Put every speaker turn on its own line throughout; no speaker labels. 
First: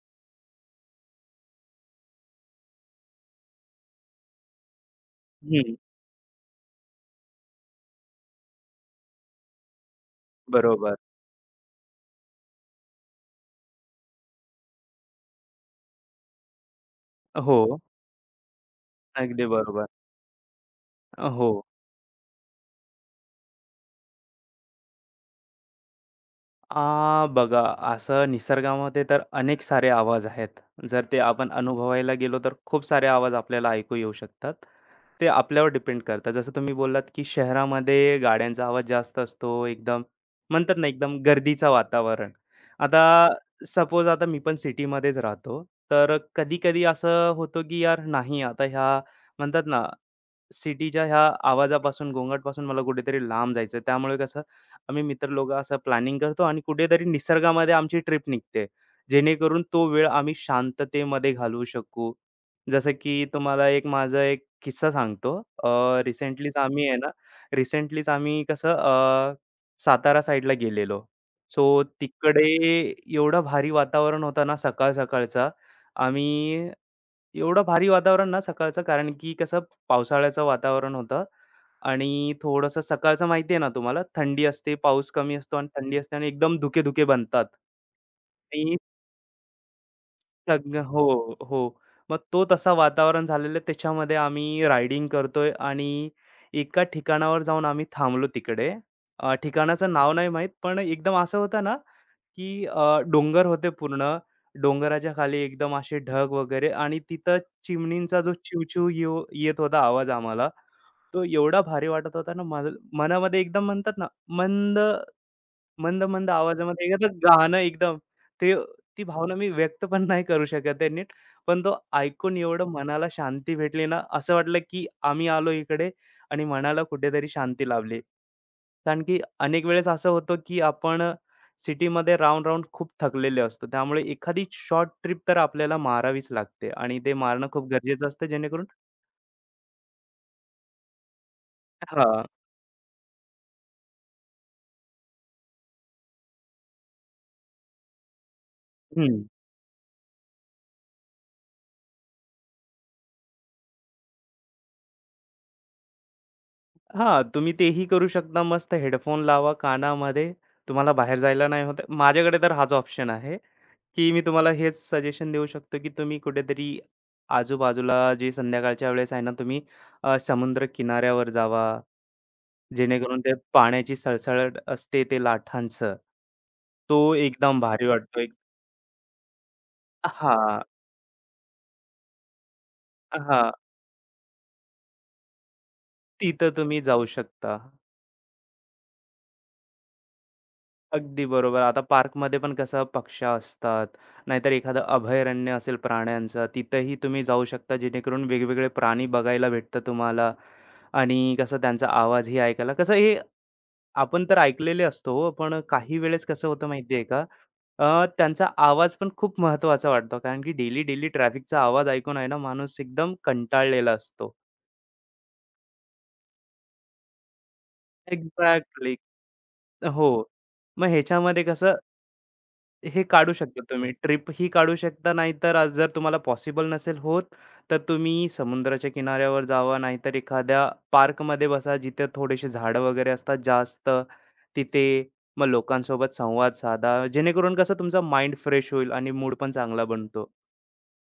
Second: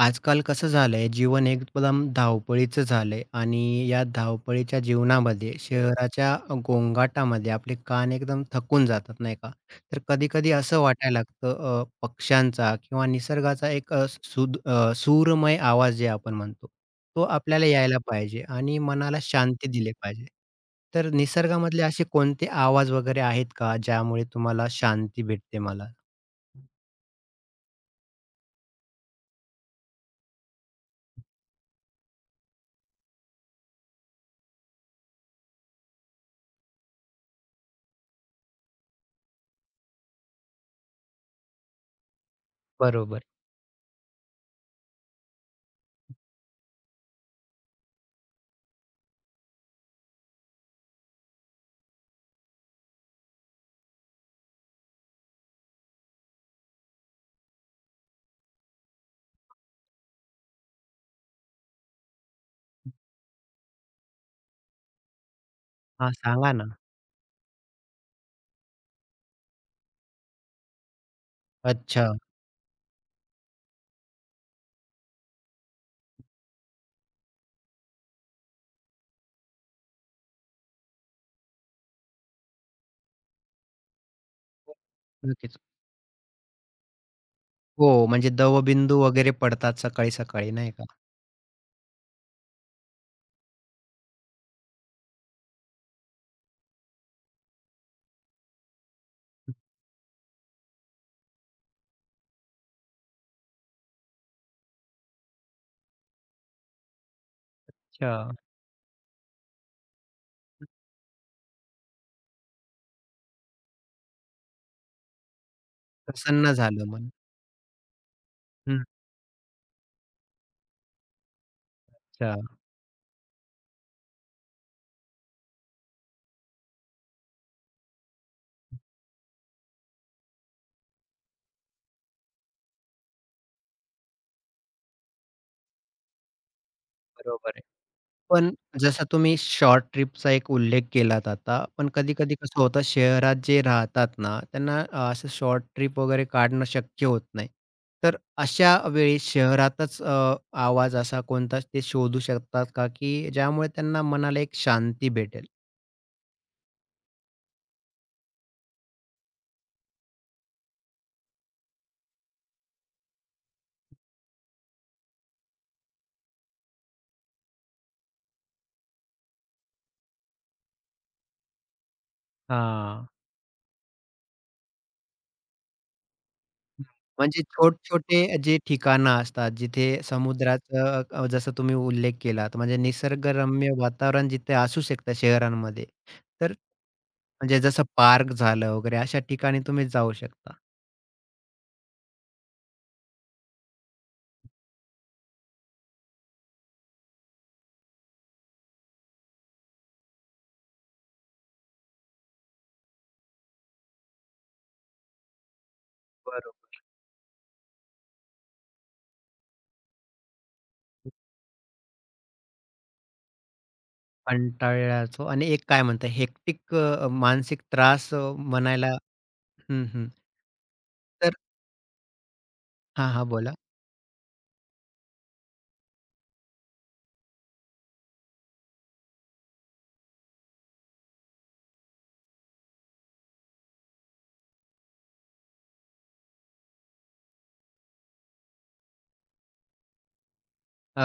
आजकाल कसं झालंय, जीवन एकदम धावपळीचं झालंय आणि या धावपळीच्या जीवनामध्ये
हं,
शहराच्या गोंगाटामध्ये आपले कान एकदम थकून जातात, नाही का? तर कधी-कधी असं
बरोबर.
वाटायला लागतं पक्ष्यांचा किंवा निसर्गाचा एक सूरमय आवाज जे आपण म्हणतो, तो आपल्याला
हो,
यायला पाहिजे आणि मनाला
अगदी
शांती
बरोबर.
दिली पाहिजे. तर
हो.
निसर्गामधले असे कोणते आवाज वगैरे आहेत का, ज्यामुळे तुम्हाला शांती भेटते मला?
बघा, असं निसर्गामध्ये तर अनेक सारे आवाज आहेत. जर ते आपण अनुभवायला गेलो तर खूप सारे आवाज आपल्याला ऐकू येऊ शकतात. ते आपल्यावर डिपेंड करतं. जसं तुम्ही बोललात, की शहरामध्ये गाड्यांचा आवाज जास्त असतो. एकदम म्हणतात ना, एकदम गर्दीचं वातावरण.
बरोबर.
आता सपोज आता मी पण सिटीमध्येच राहतो. तर कधी-कधी असं होतं, की यार नाही आता ह्या म्हणतात ना, सिटीच्या ह्या आवाजापासून, गोंगाटपासून मला कुठेतरी लांब जायचं, त्यामुळे कसं आम्ही मित्र लोकं असं प्लॅनिंग करतो आणि कुठेतरी निसर्गामध्ये आमची ट्रिप निघते. जेणेकरून तो वेळ आम्ही शांततेमध्ये घालवू शकू. जसं की तुम्हाला एक माझा एक किस्सा सांगतो.
हां, सांगा
रिसेंटलीच
ना.
आम्ही आहे ना, रिसेंटलीच आम्ही कसं सातारा साइडला गेलेलो. सो
अच्छा.
तिकडे एवढं भारी वातावरण होतं ना सकाळ सकाळचा. आम्ही एवढं भारी वातावरण ना सकाळचं, कारण की कसं पावसाळ्याचं वातावरण होतं आणि थोडंसं सकाळचं माहिती आहे ना तुम्हाला, थंडी असते, पाऊस कमी असतो
नक्कीच.
आणि थंडी असते आणि एकदम धुके-धुके बनतात.
हो, म्हणजे
आणि
दवबिंदू वगैरे पडतात सकाळी-सकाळी नाही
सगळं,
का?
हो, हो. मग तो तसा वातावरण झालेलं, त्याच्यामध्ये आम्ही रायडिंग करतोय आणि एका ठिकाणावर जाऊन आम्ही थांबलो तिकडे. ठिकाणाचं नाव नाही माहीत, पण एकदम असं होतं ना, की डोंगर होते पूर्ण. डोंगराच्या खाली एकदम असे ढग वगैरे आणि तिथं
अच्छा.
चिमणींचा जो चिवचिव येत होता आवाज आम्हाला, तो एवढा भारी वाटत होता ना, मला मनामध्ये एकदम म्हणतात ना, मंद मंद-मंद
प्रसन्न
आवाजामध्ये
झालं मन.
एकदम गाणं एकदम ते
हं.
ती भावना मी व्यक्त पण नाही करू शकत आहे नीट. पण तो
अच्छा.
ऐकून एवढं मनाला शांती भेटली ना, असं वाटलं की आम्ही आलो इकडे आणि मनाला कुठेतरी शांती लाभली. कारण की अनेक वेळेस असं होतं की आपण सिटीमध्ये राहून-राहून खूप थकलेले असतो. त्यामुळे एखादी शॉर्ट ट्रिप तर आपल्याला मारावीच लागते आणि ते मारणं
बरोबर आहे.
खूप गरजेचं असतं
पण
जेणेकरून
जसा तुम्ही शॉर्ट ट्रिपचा एक उल्लेख केलात आता, पण
हां.
कधी-कधी कसं होतं शहरात जे राहतात ना, त्यांना असं शॉर्ट ट्रिप वगैरे काढणं शक्य होत नाही. तर अशा वेळी
हं.
शहरातच आवाज असा कोणता ते शोधू शकतात का, की ज्यामुळे त्यांना मनाला एक शांती भेटेल?
हां, तुम्ही तेही करू शकता. मस्त हेडफोन लावा कानामध्ये. तुम्हाला बाहेर जायला नाही होत आहे. माझ्याकडे तर हाच ऑप्शन आहे, की मी तुम्हाला हेच सजेशन देऊ शकतो, की तुम्ही कुठेतरी आजूबाजूला जे संध्याकाळच्या वेळेस आहे ना, तुम्ही समुद्र किनाऱ्यावर जावा.
हां.
जेणेकरून ते पाण्याची सळसळट असते ते लाटांचं. तो
म्हणजे
एकदम भारी वाटतो
छोट-छोटे
एक.
जे ठिकाणं असतात, जिथे
हां,
समुद्राचं जसं तुम्ही उल्लेख केलात, म्हणजे
हां.
निसर्गरम्य वातावरण जिथे असू शकतं शहरांमध्ये.
तिथं
तर
तुम्ही जाऊ शकता.
म्हणजे जसं पार्क झालं वगैरे अशा ठिकाणी तुम्ही जाऊ शकता.
अगदी बरोबर. आता पार्कमध्ये पण कसं पक्ष्या असतात, नाहीतर एखादं अभयारण्य असेल प्राण्यांचं, तिथेही तुम्ही जाऊ शकता जेणेकरून वेगवेगळे प्राणी बघायला भेटतं तुम्हाला आणि कसं त्यांचा आवाजही ऐकायला कसं हे आपण तर ऐकलेले असतो हो, पण काही वेळेस कसं होतं
बरोबर.
माहिती आहे का, त्यांचा आवाज पण खूप महत्त्वाचा वाटतो. कारण की डेली ट्रॅफिकचा आवाज ऐकून आहे ना माणूस एकदम कंटाळलेला असतो.
कंटाळल्याचो आणि एक काय म्हणता हेक्टिक मानसिक त्रास म्हणायला
एक्झॅक्टली.
हं,
हो.
हं.
मग
तर
ह्याच्यामध्ये कसं हे
हां, हां.
काढू
बोला.
शकता तुम्ही. ट्रिप ही काढू शकता, नाहीतर जर तुम्हाला पॉसिबल नसेल होत, तर तुम्ही समुद्राच्या किनाऱ्यावर जावा, नाहीतर एखाद्या पार्कमध्ये बसा, जिथे थोडेसे झाडं वगैरे असतात जास्त. तिथे मग लोकांसोबत संवाद साधा, जेणेकरून कसं तुमचा माइंड फ्रेश होईल आणि मूड पण चांगला बनतो.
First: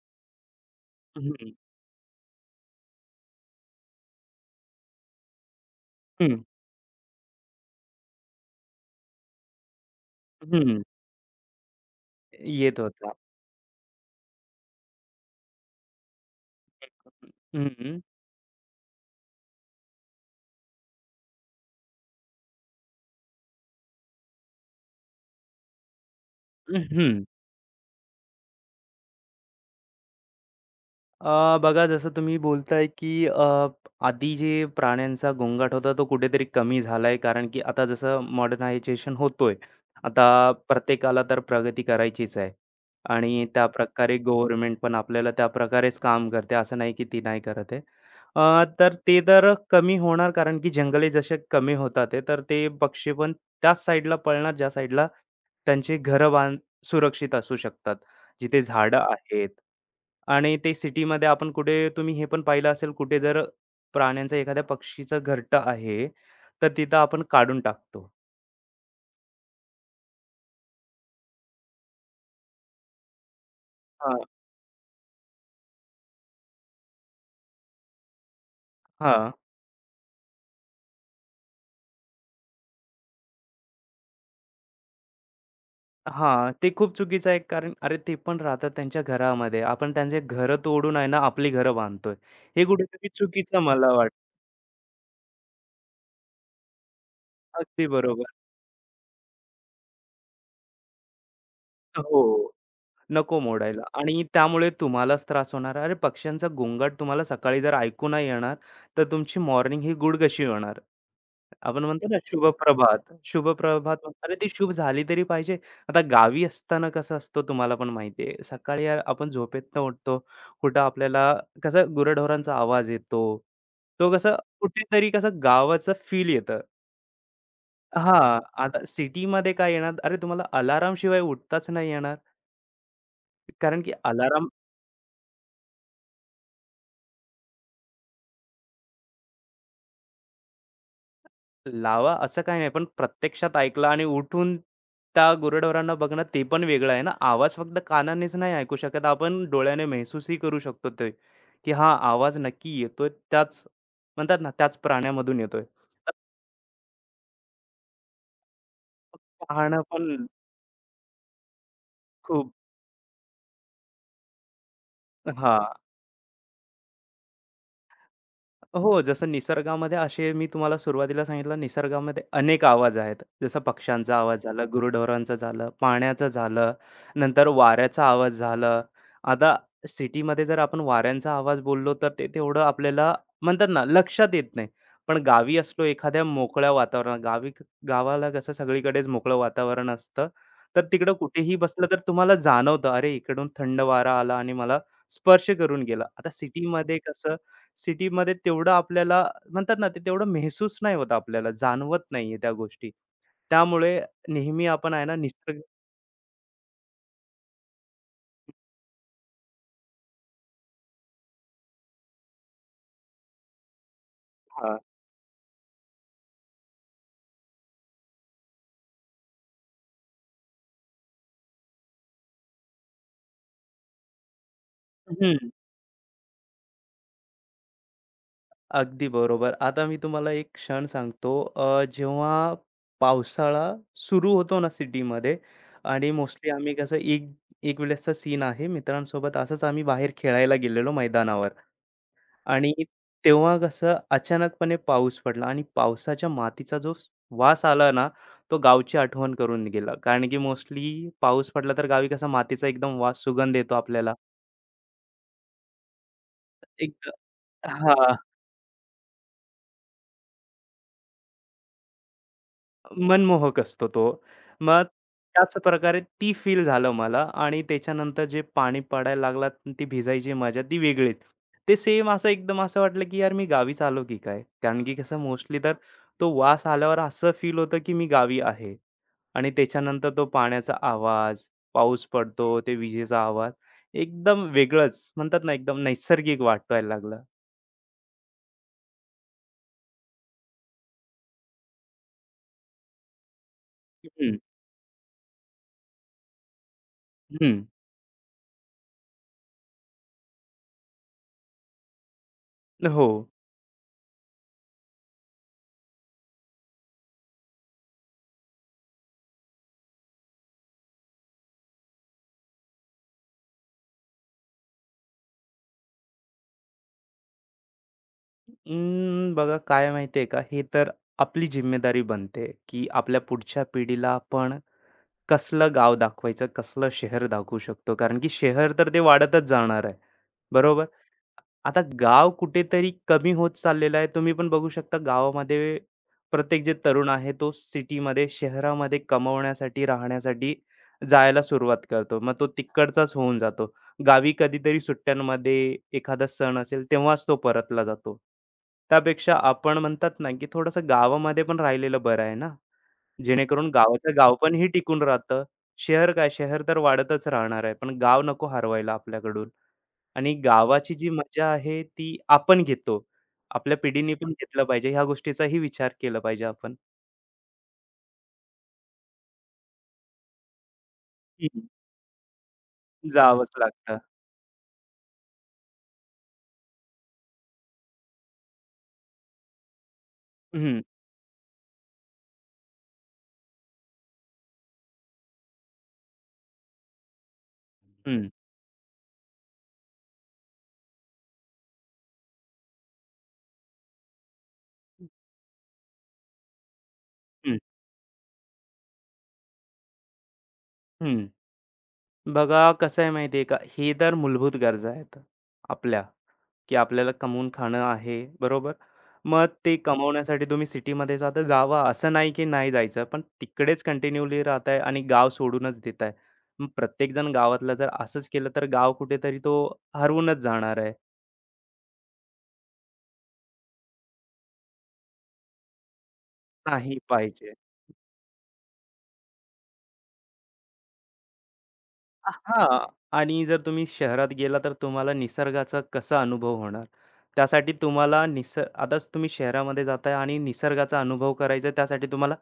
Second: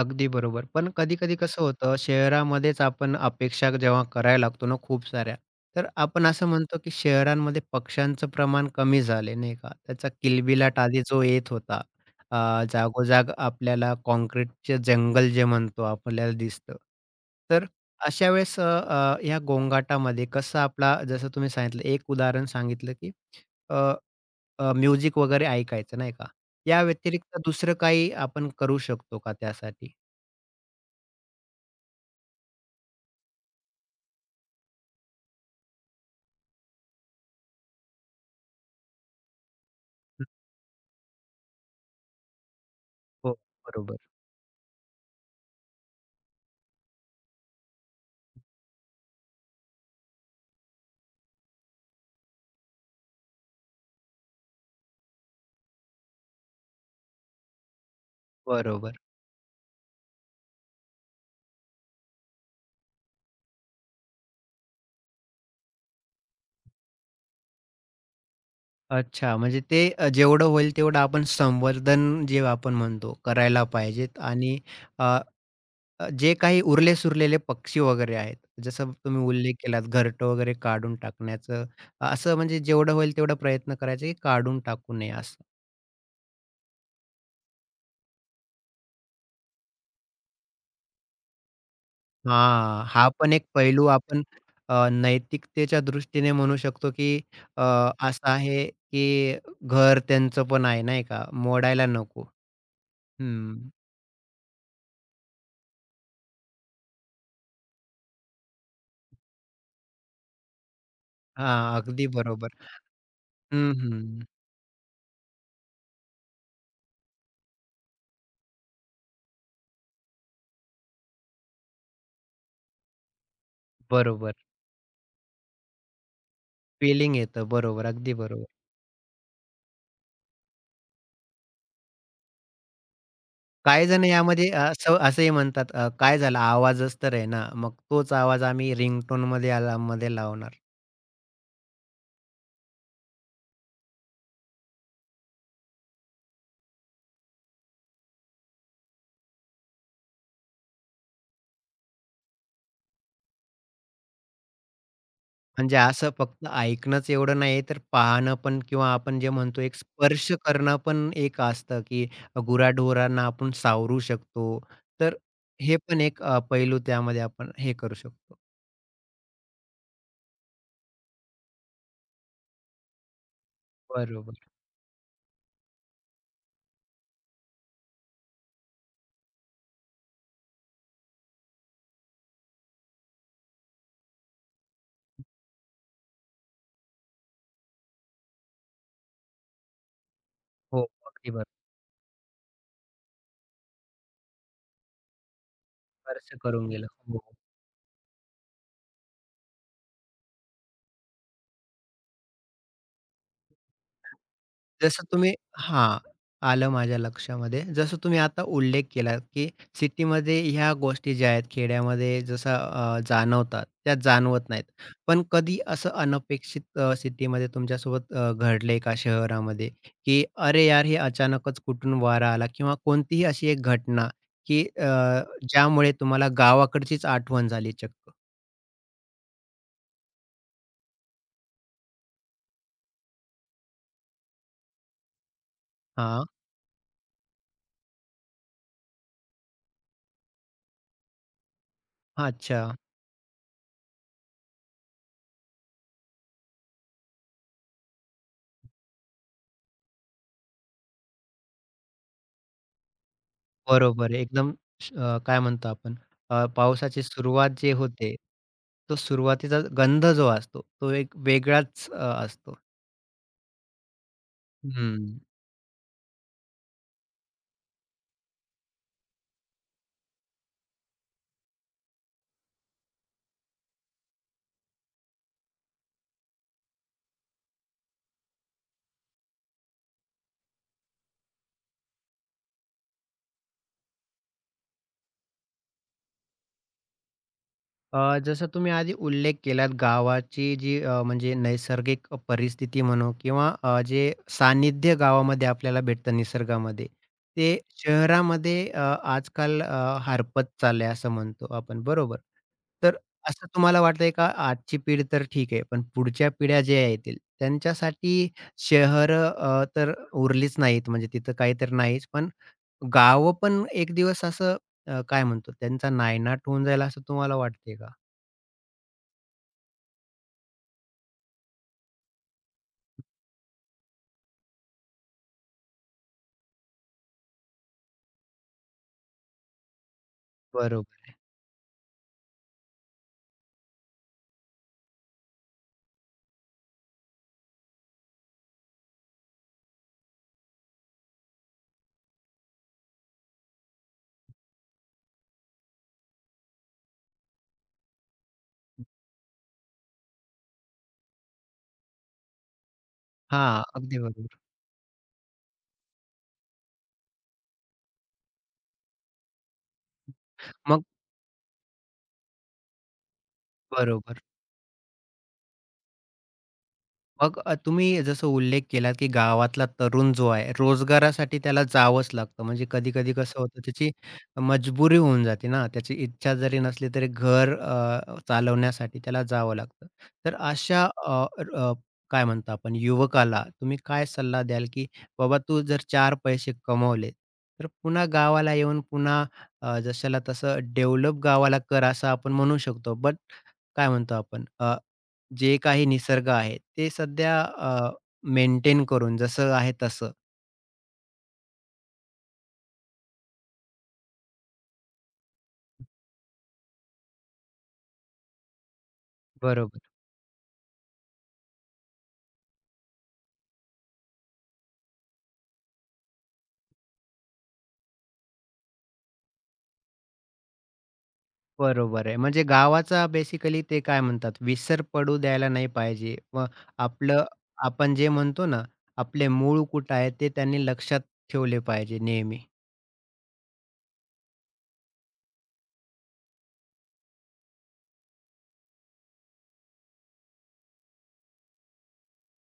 अगदी बरोबर. पण कधी-कधी हं.
हं,
कसं होतं, शहरामध्येच आपण अपेक्षा जेव्हा करायला लागतो ना खूप साऱ्या, तर आपण
हं,
असं म्हणतो की शहरांमध्ये पक्ष्यांचं प्रमाण कमी झाले, नाही का? त्याचा किलबिलाट
हं,
आधी जो येत होता,
येत होता.
जागोजाग आपल्याला काँक्रीटचे जंगल जे म्हणतो आपल्याला दिसतं. तर
हं,
अशा वेळेस अ, अ, ह्या गोंगाटामध्ये कसं आपला जसं तुम्ही सांगितलं एक उदाहरण सांगितलं की अ, अ, म्युझिक वगैरे ऐकायचं, नाही का? या
हं,
व्यतिरिक्त दुसरं काही आपण करू शकतो का त्यासाठी?
बघा जसं तुम्ही बोलताय, की आधी जे प्राण्यांचा गोंगाट होता तो कुठेतरी कमी झालाय कारण की आता जसं मॉडर्नायझेशन होतोय. आता प्रत्येकाला तर प्रगती करायचीच आहे
हो,
आणि त्या
बरोबर,
त्याप्रकारे गव्हर्नमेंट पण आपल्याला त्याप्रकारेच काम करते. असं नाही की ती नाही करत आहे. तर ते तर कमी होणार कारण की जंगले जसे कमी होतात आहे, तर ते पक्षी पण त्याच साईडला पळणार ज्या साईडला त्यांची घरं सुरक्षित असू शकतात. जिथे
बरोबर.
झाडं आहेत आणि ते सिटीमध्ये आपण कुठे तुम्ही हे पण पाहिलं असेल, कुठे जर प्राण्यांचा एखाद्या पक्षीचं घरटं आहे, तर तिथं आपण काढून टाकतो.
अच्छा, म्हणजे ते जेवढं होईल तेवढं आपण संवर्धन जे आपण म्हणतो करायला पाहिजेत
हां.
आणि अ, अ, जे काही उरले-सुरलेले पक्षी वगैरे आहेत, जसं तुम्ही
हां,
उल्लेख केलात घरटं वगैरे काढून टाकण्याचं, असं म्हणजे जेवढं होईल तेवढा प्रयत्न करायचा की काढून टाकू नये असं.
हां. ते खूप चुकीचं आहे कारण अरे ते पण राहतात त्यांच्या घरामध्ये. आपण त्यांचे घरं तोडून आहे ना आपली घरं बांधतोय. हे
हां,
कुठेतरी
हा पण एक
चुकीचं
पैलू
मला वाटतं.
आपण नैतिकतेच्या दृष्टीने म्हणू शकतो की अ,
अगदी
असं
बरोबर.
आहे की घर त्यांचं पण आहे नाही का, मोडायला नको.
हो. नको
हं.
मोडायला आणि त्यामुळे तुम्हालाच त्रास होणार. अरे, पक्ष्यांचा गोंगाट तुम्हाला सकाळी जर ऐकू नाही येणार, तर तुमची मॉर्निंग ही गुड कशी होणार?
हां,
आपण
अगदी
म्हणतो ना
बरोबर.
शुभप्रभात.
हं,
शुभप्रभात म्हणतो.
हं.
अरे, ती शुभ झाली तरी पाहिजे. आता गावी असताना कसं असतो तुम्हाला पण माहिती आहे. सकाळी यार आपण झोपेतनं उठतो. कुठं आपल्याला कसं गुराढोरांचा आवाज येतो. तो
बरोबर.
कसं कुठेतरी कसं गावाचं फील येतं.
फिलिंग येतं. बरोबर, अगदी
हां,
बरोबर.
आता सिटीमध्ये काय येणार? अरे, तुम्हाला अलार्मशिवाय उठताच नाही येणार. कारण
काही
की
जण
अलार्म
यामध्ये असं असंही म्हणतात, काय झालं आवाजच तर आहे ना, मग तोच आवाज आम्ही रिंगटोनमध्ये याला मध्ये लावणार.
लावा असं काही नाही, पण प्रत्यक्षात ऐकला आणि उठून त्या गुरेढोरांना बघणं ते पण वेगळं आहे ना. आवाज फक्त कानानेच नाही ऐकू शकत, आपण डोळ्याने महसूसही करू शकतो ते, की हा आवाज नक्की येतोय त्याच म्हणतात ना, त्याच प्राण्यामधून येतोय.
म्हणजे
तर
असं फक्त ऐकणंच एवढं नाही, तर पाहणं पण किंवा आपण जे म्हणतो एक
पाहणं पण
स्पर्श करणं पण एक असतं, की
खूप.
गुराढोरांना आपण सावरू शकतो. तर
हां.
हे पण एक पैलू त्यामध्ये आपण हे करू शकतो.
हो, जसं निसर्गामध्ये असे मी तुम्हाला सुरुवातीला सांगितलं निसर्गामध्ये अनेक आवाज आहेत. जसं पक्ष्यांचा आवाज
बरोबर.
झाला, गुरेढोरांचा झालं, पाण्याचं झालं, नंतर वाऱ्याचा आवाज झाला. आता सिटीमध्ये जर आपण वाऱ्यांचा आवाज बोललो तर ते तेवढं आपल्याला म्हणतात ना लक्षात येत नाही. पण गावी असलो एखाद्या मोकळ्या वातावरणात गावाला कसं सगळीकडेच मोकळं वातावरण असतं.
हो,
तर तिकडं
अगदी बरोबर.
कुठेही बसलं तर तुम्हाला जाणवतं, अरे इकडून थंड वारा आला आणि मला स्पर्श करून गेला. आता
स्पर्श करून गेलं.
सिटीमध्ये
हो.
कसं सिटीमध्ये तेवढं आपल्याला म्हणतात ना, ते तेवढं महसूस नाही होत आपल्याला, जाणवत नाहीये त्या गोष्टी. त्यामुळे नेहमी आपण आहे
जसं
ना
तुम्ही
निसर्ग,
हां, आलं माझ्या लक्षामध्ये. जसं तुम्ही आता उल्लेख केला, की सिटीमध्ये ह्या गोष्टी ज्या आहेत खेड्यामध्ये जसं जाणवतात, त्या जाणवत नाहीत.
हां.
पण कधी असं अनपेक्षित सिटीमध्ये तुमच्यासोबत घडलंय का शहरामध्ये, की "अरे यार, हे अचानकच कुठून वारा आला?" किंवा कोणतीही अशी एक घटना, की
हं,
ज्यामुळे तुम्हाला गावाकडचीच आठवण झाली चक्क?
अगदी बरोबर. आता मी तुम्हाला एक क्षण सांगतो. जेव्हा पावसाळा सुरू होतो ना सिटीमध्ये आणि
हां,
मोस्टली आम्ही कसं एक एक वेळेसचा सीन आहे. मित्रांसोबत असंच आम्ही बाहेर खेळायला गेलेलो मैदानावर.
अच्छा.
आणि तेव्हा कसं अचानकपणे पाऊस पडला आणि पावसाच्या मातीचा जो वास आला ना, तो गावची आठवण करून गेला. कारण की मोस्टली पाऊस पडला तर गावी कसा मातीचा एकदम वास सुगंध येतो
बरोबर
आपल्याला.
आहे. एकदम काय म्हणतो आपण पावसाची
एक,
सुरुवात जी होते,
हां.
तो सुरुवातीचा गंध जो असतो, तो एक वेगळाच असतो.
मनमोहक असतो तो. मग
हं.
त्याच प्रकारे ती फील झालं मला आणि त्याच्यानंतर जे पाणी पडायला लागला, ती भिजायची मजा ती वेगळीच. ते सेम असं एकदम असं वाटलं, की यार मी गावीच आलो की काय? कारण की कसं मोस्टली तर तो वास आल्यावर असं फील होतं, की मी गावी आहे. आणि त्याच्यानंतर तो पाण्याचा आवाज, पाऊस पडतो, ते विजेचा आवाज एकदम वेगळंच म्हणतात ना एकदम नैसर्गिक वाटायला लागलं.
जसं तुम्ही आधी उल्लेख केलात गावाची जी म्हणजे नैसर्गिक परिस्थिती म्हणू किंवा जे
हं,
सान्निध्य गावामध्ये आपल्याला भेटतं निसर्गामध्ये, ते
हं.
शहरामध्ये आजकाल हरपत चाललंय असं म्हणतो आपण, बरोबर? तर
हो.
असं तुम्हाला वाटतंय का आजची पिढी तर ठीक आहे, पण पुढच्या पिढ्या ज्या येतील त्यांच्यासाठी शहरं तर उरलीच नाहीत म्हणजे तिथं काही तर नाहीच, पण गावं पण एक दिवस असं काय म्हणतो त्यांचा नायनाट होऊन जाईल असं तुम्हाला वाटतंय का?
बघा काय माहिती आहे का, हे तर आपली जिम्मेदारी बनते, की आपल्या पुढच्या पिढीला आपण कसलं गाव दाखवायचं, कसलं शहर दाखवू शकतो. कारण की शहर तर ते वाढतच जाणार आहे, बरोबर?
बरोबर.
आता गाव कुठेतरी कमी होत चाललेलं आहे. तुम्ही पण बघू शकता गावामध्ये प्रत्येक जे तरुण आहे तो सिटीमध्ये, शहरामध्ये कमवण्यासाठी, राहण्यासाठी जायला सुरुवात करतो. मग तो तिकडचाच होऊन जातो. गावी कधीतरी सुट्ट्यांमध्ये एखादा सण असेल तेव्हाच तो परतला जातो. त्यापेक्षा आपण म्हणतात ना, की थोडंसं गावामध्ये पण राहिलेलं बरं आहे ना,
हां,
जेणेकरून
अगदी
गावाचं
बरोबर.
गावपण हे टिकून राहतं. शहर काय, शहर तर वाढतच राहणार आहे, पण गाव नको हरवायला आपल्याकडून. आणि
मग
गावाची जी मजा आहे ती आपण घेतो. आपल्या पिढीने
बरोबर.
पण घेतलं पाहिजे. ह्या गोष्टीचाही विचार केला पाहिजे आपण.
मग तुम्ही जसं उल्लेख केलात, की गावातला तरुण जो आहे, रोजगारासाठी
हं,
त्याला जावंच लागतं. म्हणजे कधी-कधी कसं
जावंच
होतं, त्याची
लागतं.
मजबुरी होऊन जाते ना, त्याची इच्छा जरी नसली तरी घर चालवण्यासाठी त्याला जावं लागतं. तर
हं,
अशा अ, अ, काय म्हणतो आपण, युवकाला तुम्ही काय सल्ला द्याल, की बाबा तू जर 4 पैसे कमवले, तर पुन्हा
हं,
गावाला येऊन पुन्हा जशाला तसं डेव्हलप गावाला कर असं आपण म्हणू शकतो. बट काय म्हणतो आपण जे काही निसर्ग आहे, ते सध्या
हं,
मेंटेन करून जसं आहे तसं.
हं. बघा कसं आहे माहिती आहे का, हे तर मूलभूत गरजा आहेत आपल्या, की आपल्याला कमवून खाणं आहे, बरोबर? मग ते
बरोबर.
कमवण्यासाठी तुम्ही सिटीमध्ये जाता जावा, असं नाही की नाही जायचं. पण तिकडेच कंटिन्यूली राहताय आणि गाव सोडूनच देताय. मग प्रत्येकजण गावातला जर असंच केलं तर गाव कुठेतरी तो हरवूनच जाणार आहे.
बरोबर आहे. म्हणजे गावाचा बेसिकली ते काय म्हणतात, विसर पडू द्यायला नाही पाहिजे. व
नाही
आपलं
पाहिजे.
आपण जे म्हणतो ना, आपले मूळ कुठे आहे, ते त्यांनी लक्षात ठेवले पाहिजे नेहमी.
हां. आणि जर तुम्ही शहरात गेला तर तुम्हाला निसर्गाचा कसा अनुभव होणार? त्यासाठी तुम्हाला आताच तुम्ही शहरामध्ये जाताय आणि निसर्गाचा अनुभव करायचा आहे त्यासाठी तुम्हाला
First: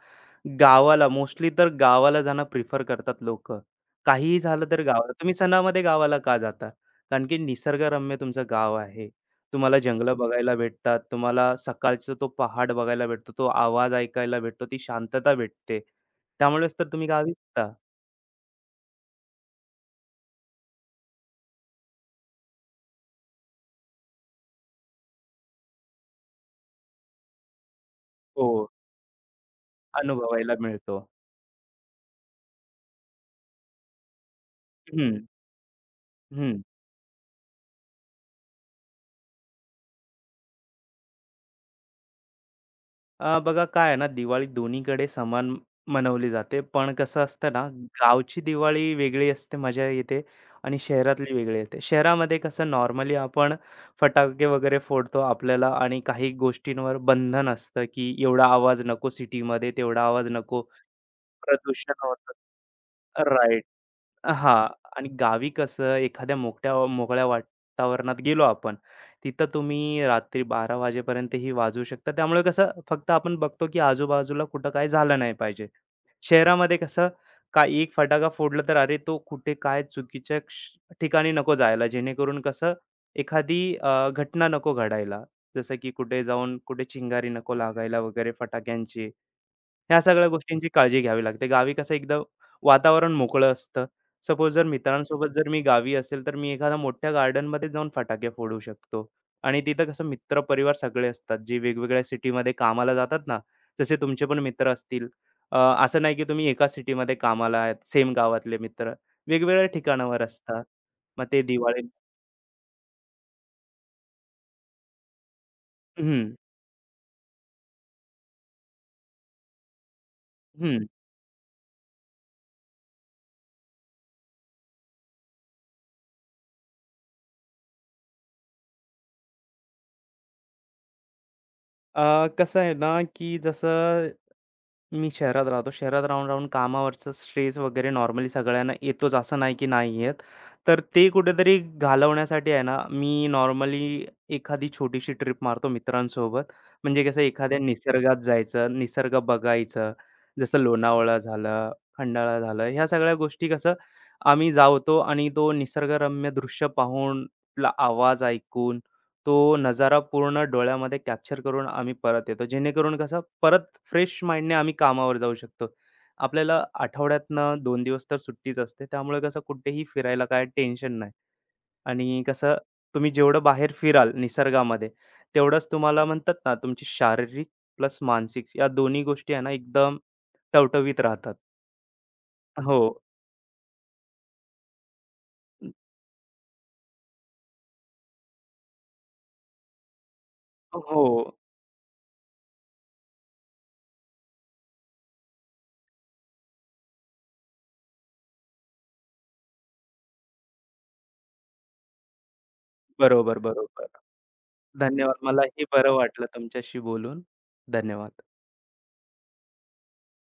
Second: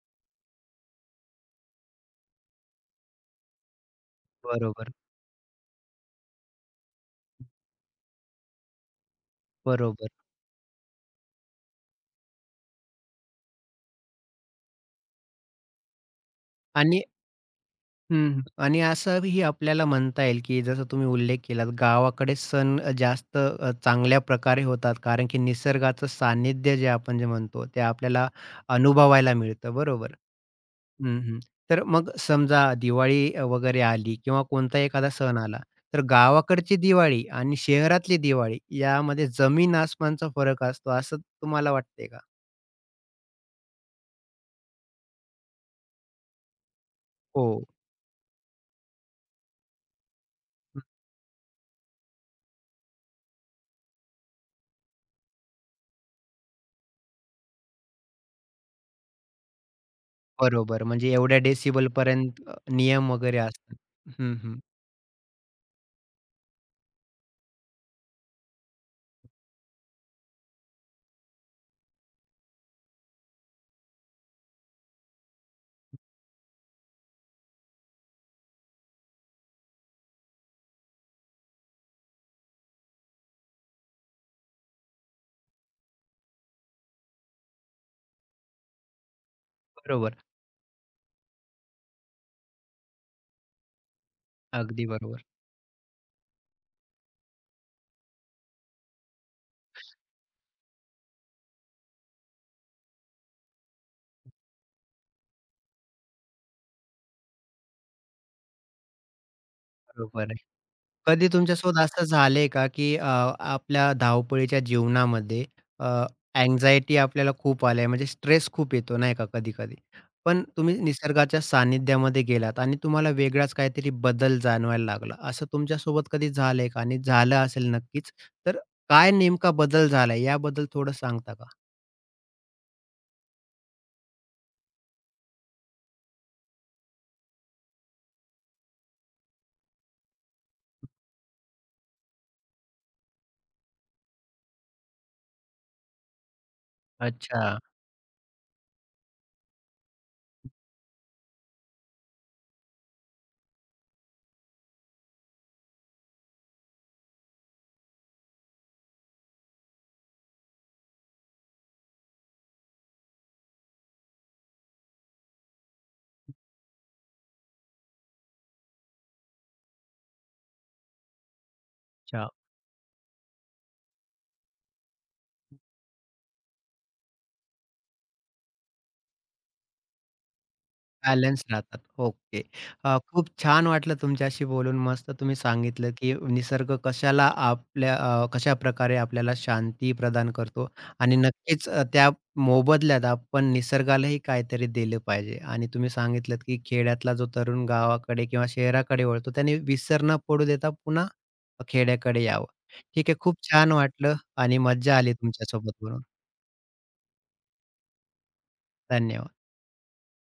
गावाला, मोस्टली तर गावाला जाणं प्रिफर करतात लोकं. काहीही झालं तर
बरोबर,
गावाला. तुम्ही सणामध्ये गावाला का जाता? कारण की निसर्गरम्य तुमचं गाव आहे. तुम्हाला
बरोबर.
जंगलं बघायला भेटतात. तुम्हाला सकाळचा तो पहाड बघायला भेटतो. तो आवाज ऐकायला भेटतो. ती शांतता भेटते. त्यामुळेच तर
आणि
तुम्ही गावी जाता.
हं. आणि असंही आपल्याला म्हणता येईल, की जसं तुम्ही उल्लेख केला गावाकडे सण जास्त चांगल्या प्रकारे होतात. कारण की निसर्गाचं सानिध्य जे आपण जे म्हणतो, ते आपल्याला
हो.
अनुभवायला मिळतं, बरोबर?
अनुभवायला मिळतो.
हं, हं. तर मग समजा दिवाळी वगैरे आली किंवा कोणता एखादा
हं,
सण आला, तर
हं.
गावाकडची दिवाळी आणि शहरातली दिवाळी यामध्ये जमीन आसमानचा फरक असतो, असं तुम्हाला वाटतंय का?
बघा काय आहे ना, दिवाळी दोन्हीकडे समान मनवली जाते. पण कसं असतं
हो,
ना, गावची दिवाळी वेगळी असते, मजा येते आणि शहरातली वेगळी येते. शहरामध्ये कसं नॉर्मली आपण फटाके वगैरे फोडतो आपल्याला आणि काही गोष्टींवर बंधन असतं, की एवढा आवाज नको सिटीमध्ये, तेवढा आवाज नको,
बरोबर. म्हणजे एवढ्या
प्रदूषण होतं.
डेसिबलपर्यंत नियम वगैरे असतात. हं, हं.
हां. आणि गावी कसं एखाद्या मोकट्या मोकळ्या वातावरणात गेलो आपण, तिथं तुम्ही रात्री 12 वाजेपर्यंतही वाजवू शकता. त्यामुळे कसं फक्त आपण बघतो, की आजूबाजूला कुठं काय झालं नाही पाहिजे. शहरामध्ये कसं का एक फटाका फोडला तर अरे, तो कुठे काय चुकीच्या ठिकाणी नको जायला. जेणेकरून कसं एखादी घटना नको घडायला. जसं की कुठे जाऊन कुठे चिंगारी नको लागायला वगैरे फटाक्यांची. ह्या
बरोबर.
सगळ्या गोष्टींची काळजी घ्यावी लागते. गावी कसं एकदा वातावरण मोकळं असतं. सपोज जर
अगदी बरोबर.
मित्रांसोबत जर मी गावी असेल, तर मी एखाद्या मोठ्या गार्डनमध्ये जाऊन फटाके फोडू शकतो आणि तिथं कसं मित्रपरिवार सगळे असतात, जे वेगवेगळ्या सिटीमध्ये कामाला जातात ना, जसे तुमचे पण मित्र असतील. अ, असं नाही की तुम्ही एका सिटीमध्ये कामाला आहेत, सेम गावातले मित्र. वेगवेगळ्या ठिकाणावर
बरोबर आहे.
असतात. मग
कधी
ते
तुमच्यासोबत
दिवाळी.
असं झालंय का, की आपल्या धावपळीच्या जीवनामध्ये अ,
हं,
अँक्झायटी आपल्याला खूप आली आहे, म्हणजे स्ट्रेस खूप येतो नाही का कधी-कधी. पण तुम्ही
हं.
निसर्गाच्या सानिध्यामध्ये गेलात आणि तुम्हाला वेगळाच काहीतरी बदल जाणवायला लागला. असं तुमच्यासोबत कधी झालंय का? आणि झालं असेल नक्कीच, तर काय नेमका बदल झालाय याबद्दल थोडं सांगता का?
कसं आहे ना, की जसं मी शहरात राहतो. शहरात राहून-राहून कामावरचा स्ट्रेस वगैरे नॉर्मली सगळ्यांना येतोच असं नाही की नाही येत. तर ते कुठेतरी घालवण्यासाठी आहे ना, मी नॉर्मली एखादी छोटीशी ट्रिप मारतो मित्रांसोबत. म्हणजे कसं एखाद्या
अच्छा.
निसर्गात जायचं, निसर्ग बघायचं. जसं लोणावळा झालं, खंडाळा झालं, ह्या सगळ्या गोष्टी कसं आम्ही जातो आणि तो निसर्गरम्य दृश्य पाहून, आपला आवाज ऐकून, तो नजारा पूर्ण डोळ्यामध्ये कॅप्चर करून आम्ही परत येतो. जेणेकरून कसं परत फ्रेश माइंडने आम्ही कामावर जाऊ शकतो. आपल्याला आठवड्यातनं 2 दिवस तर सुट्टीच असते. त्यामुळे कसं कुठेही फिरायला काय टेन्शन नाही आणि
अच्छा.
कसं तुम्ही जेवढं बाहेर फिराल निसर्गामध्ये, तेवढंच तुम्हाला म्हणतात ना, तुमची शारीरिक प्लस मानसिक या दोन्ही गोष्टी आहे ना एकदम टवटवीत राहतात.
बॅलन्स राहतात. ओके.
हो.
खूप छान वाटलं तुमच्याशी बोलून. मस्त तुम्ही सांगितलं, की निसर्ग कशाला आपल्या कशाप्रकारे आपल्याला शांती प्रदान करतो
हो.
आणि नक्कीच त्या मोबदल्यात आपण निसर्गालाही काहीतरी दिलं पाहिजे आणि तुम्ही सांगितलंत, की खेड्यातला जो तरुण गावाकडे किंवा शहराकडे वळतो त्याने विसर न पडू देता पुन्हा खेड्याकडे यावं. ठीक आहे. खूप
बरोबर,
छान
बरोबर.
वाटलं आणि मज्जा आली
धन्यवाद. मलाही
तुमच्यासोबत
बरं
बोलून.
वाटलं तुमच्याशी बोलून. धन्यवाद.
धन्यवाद.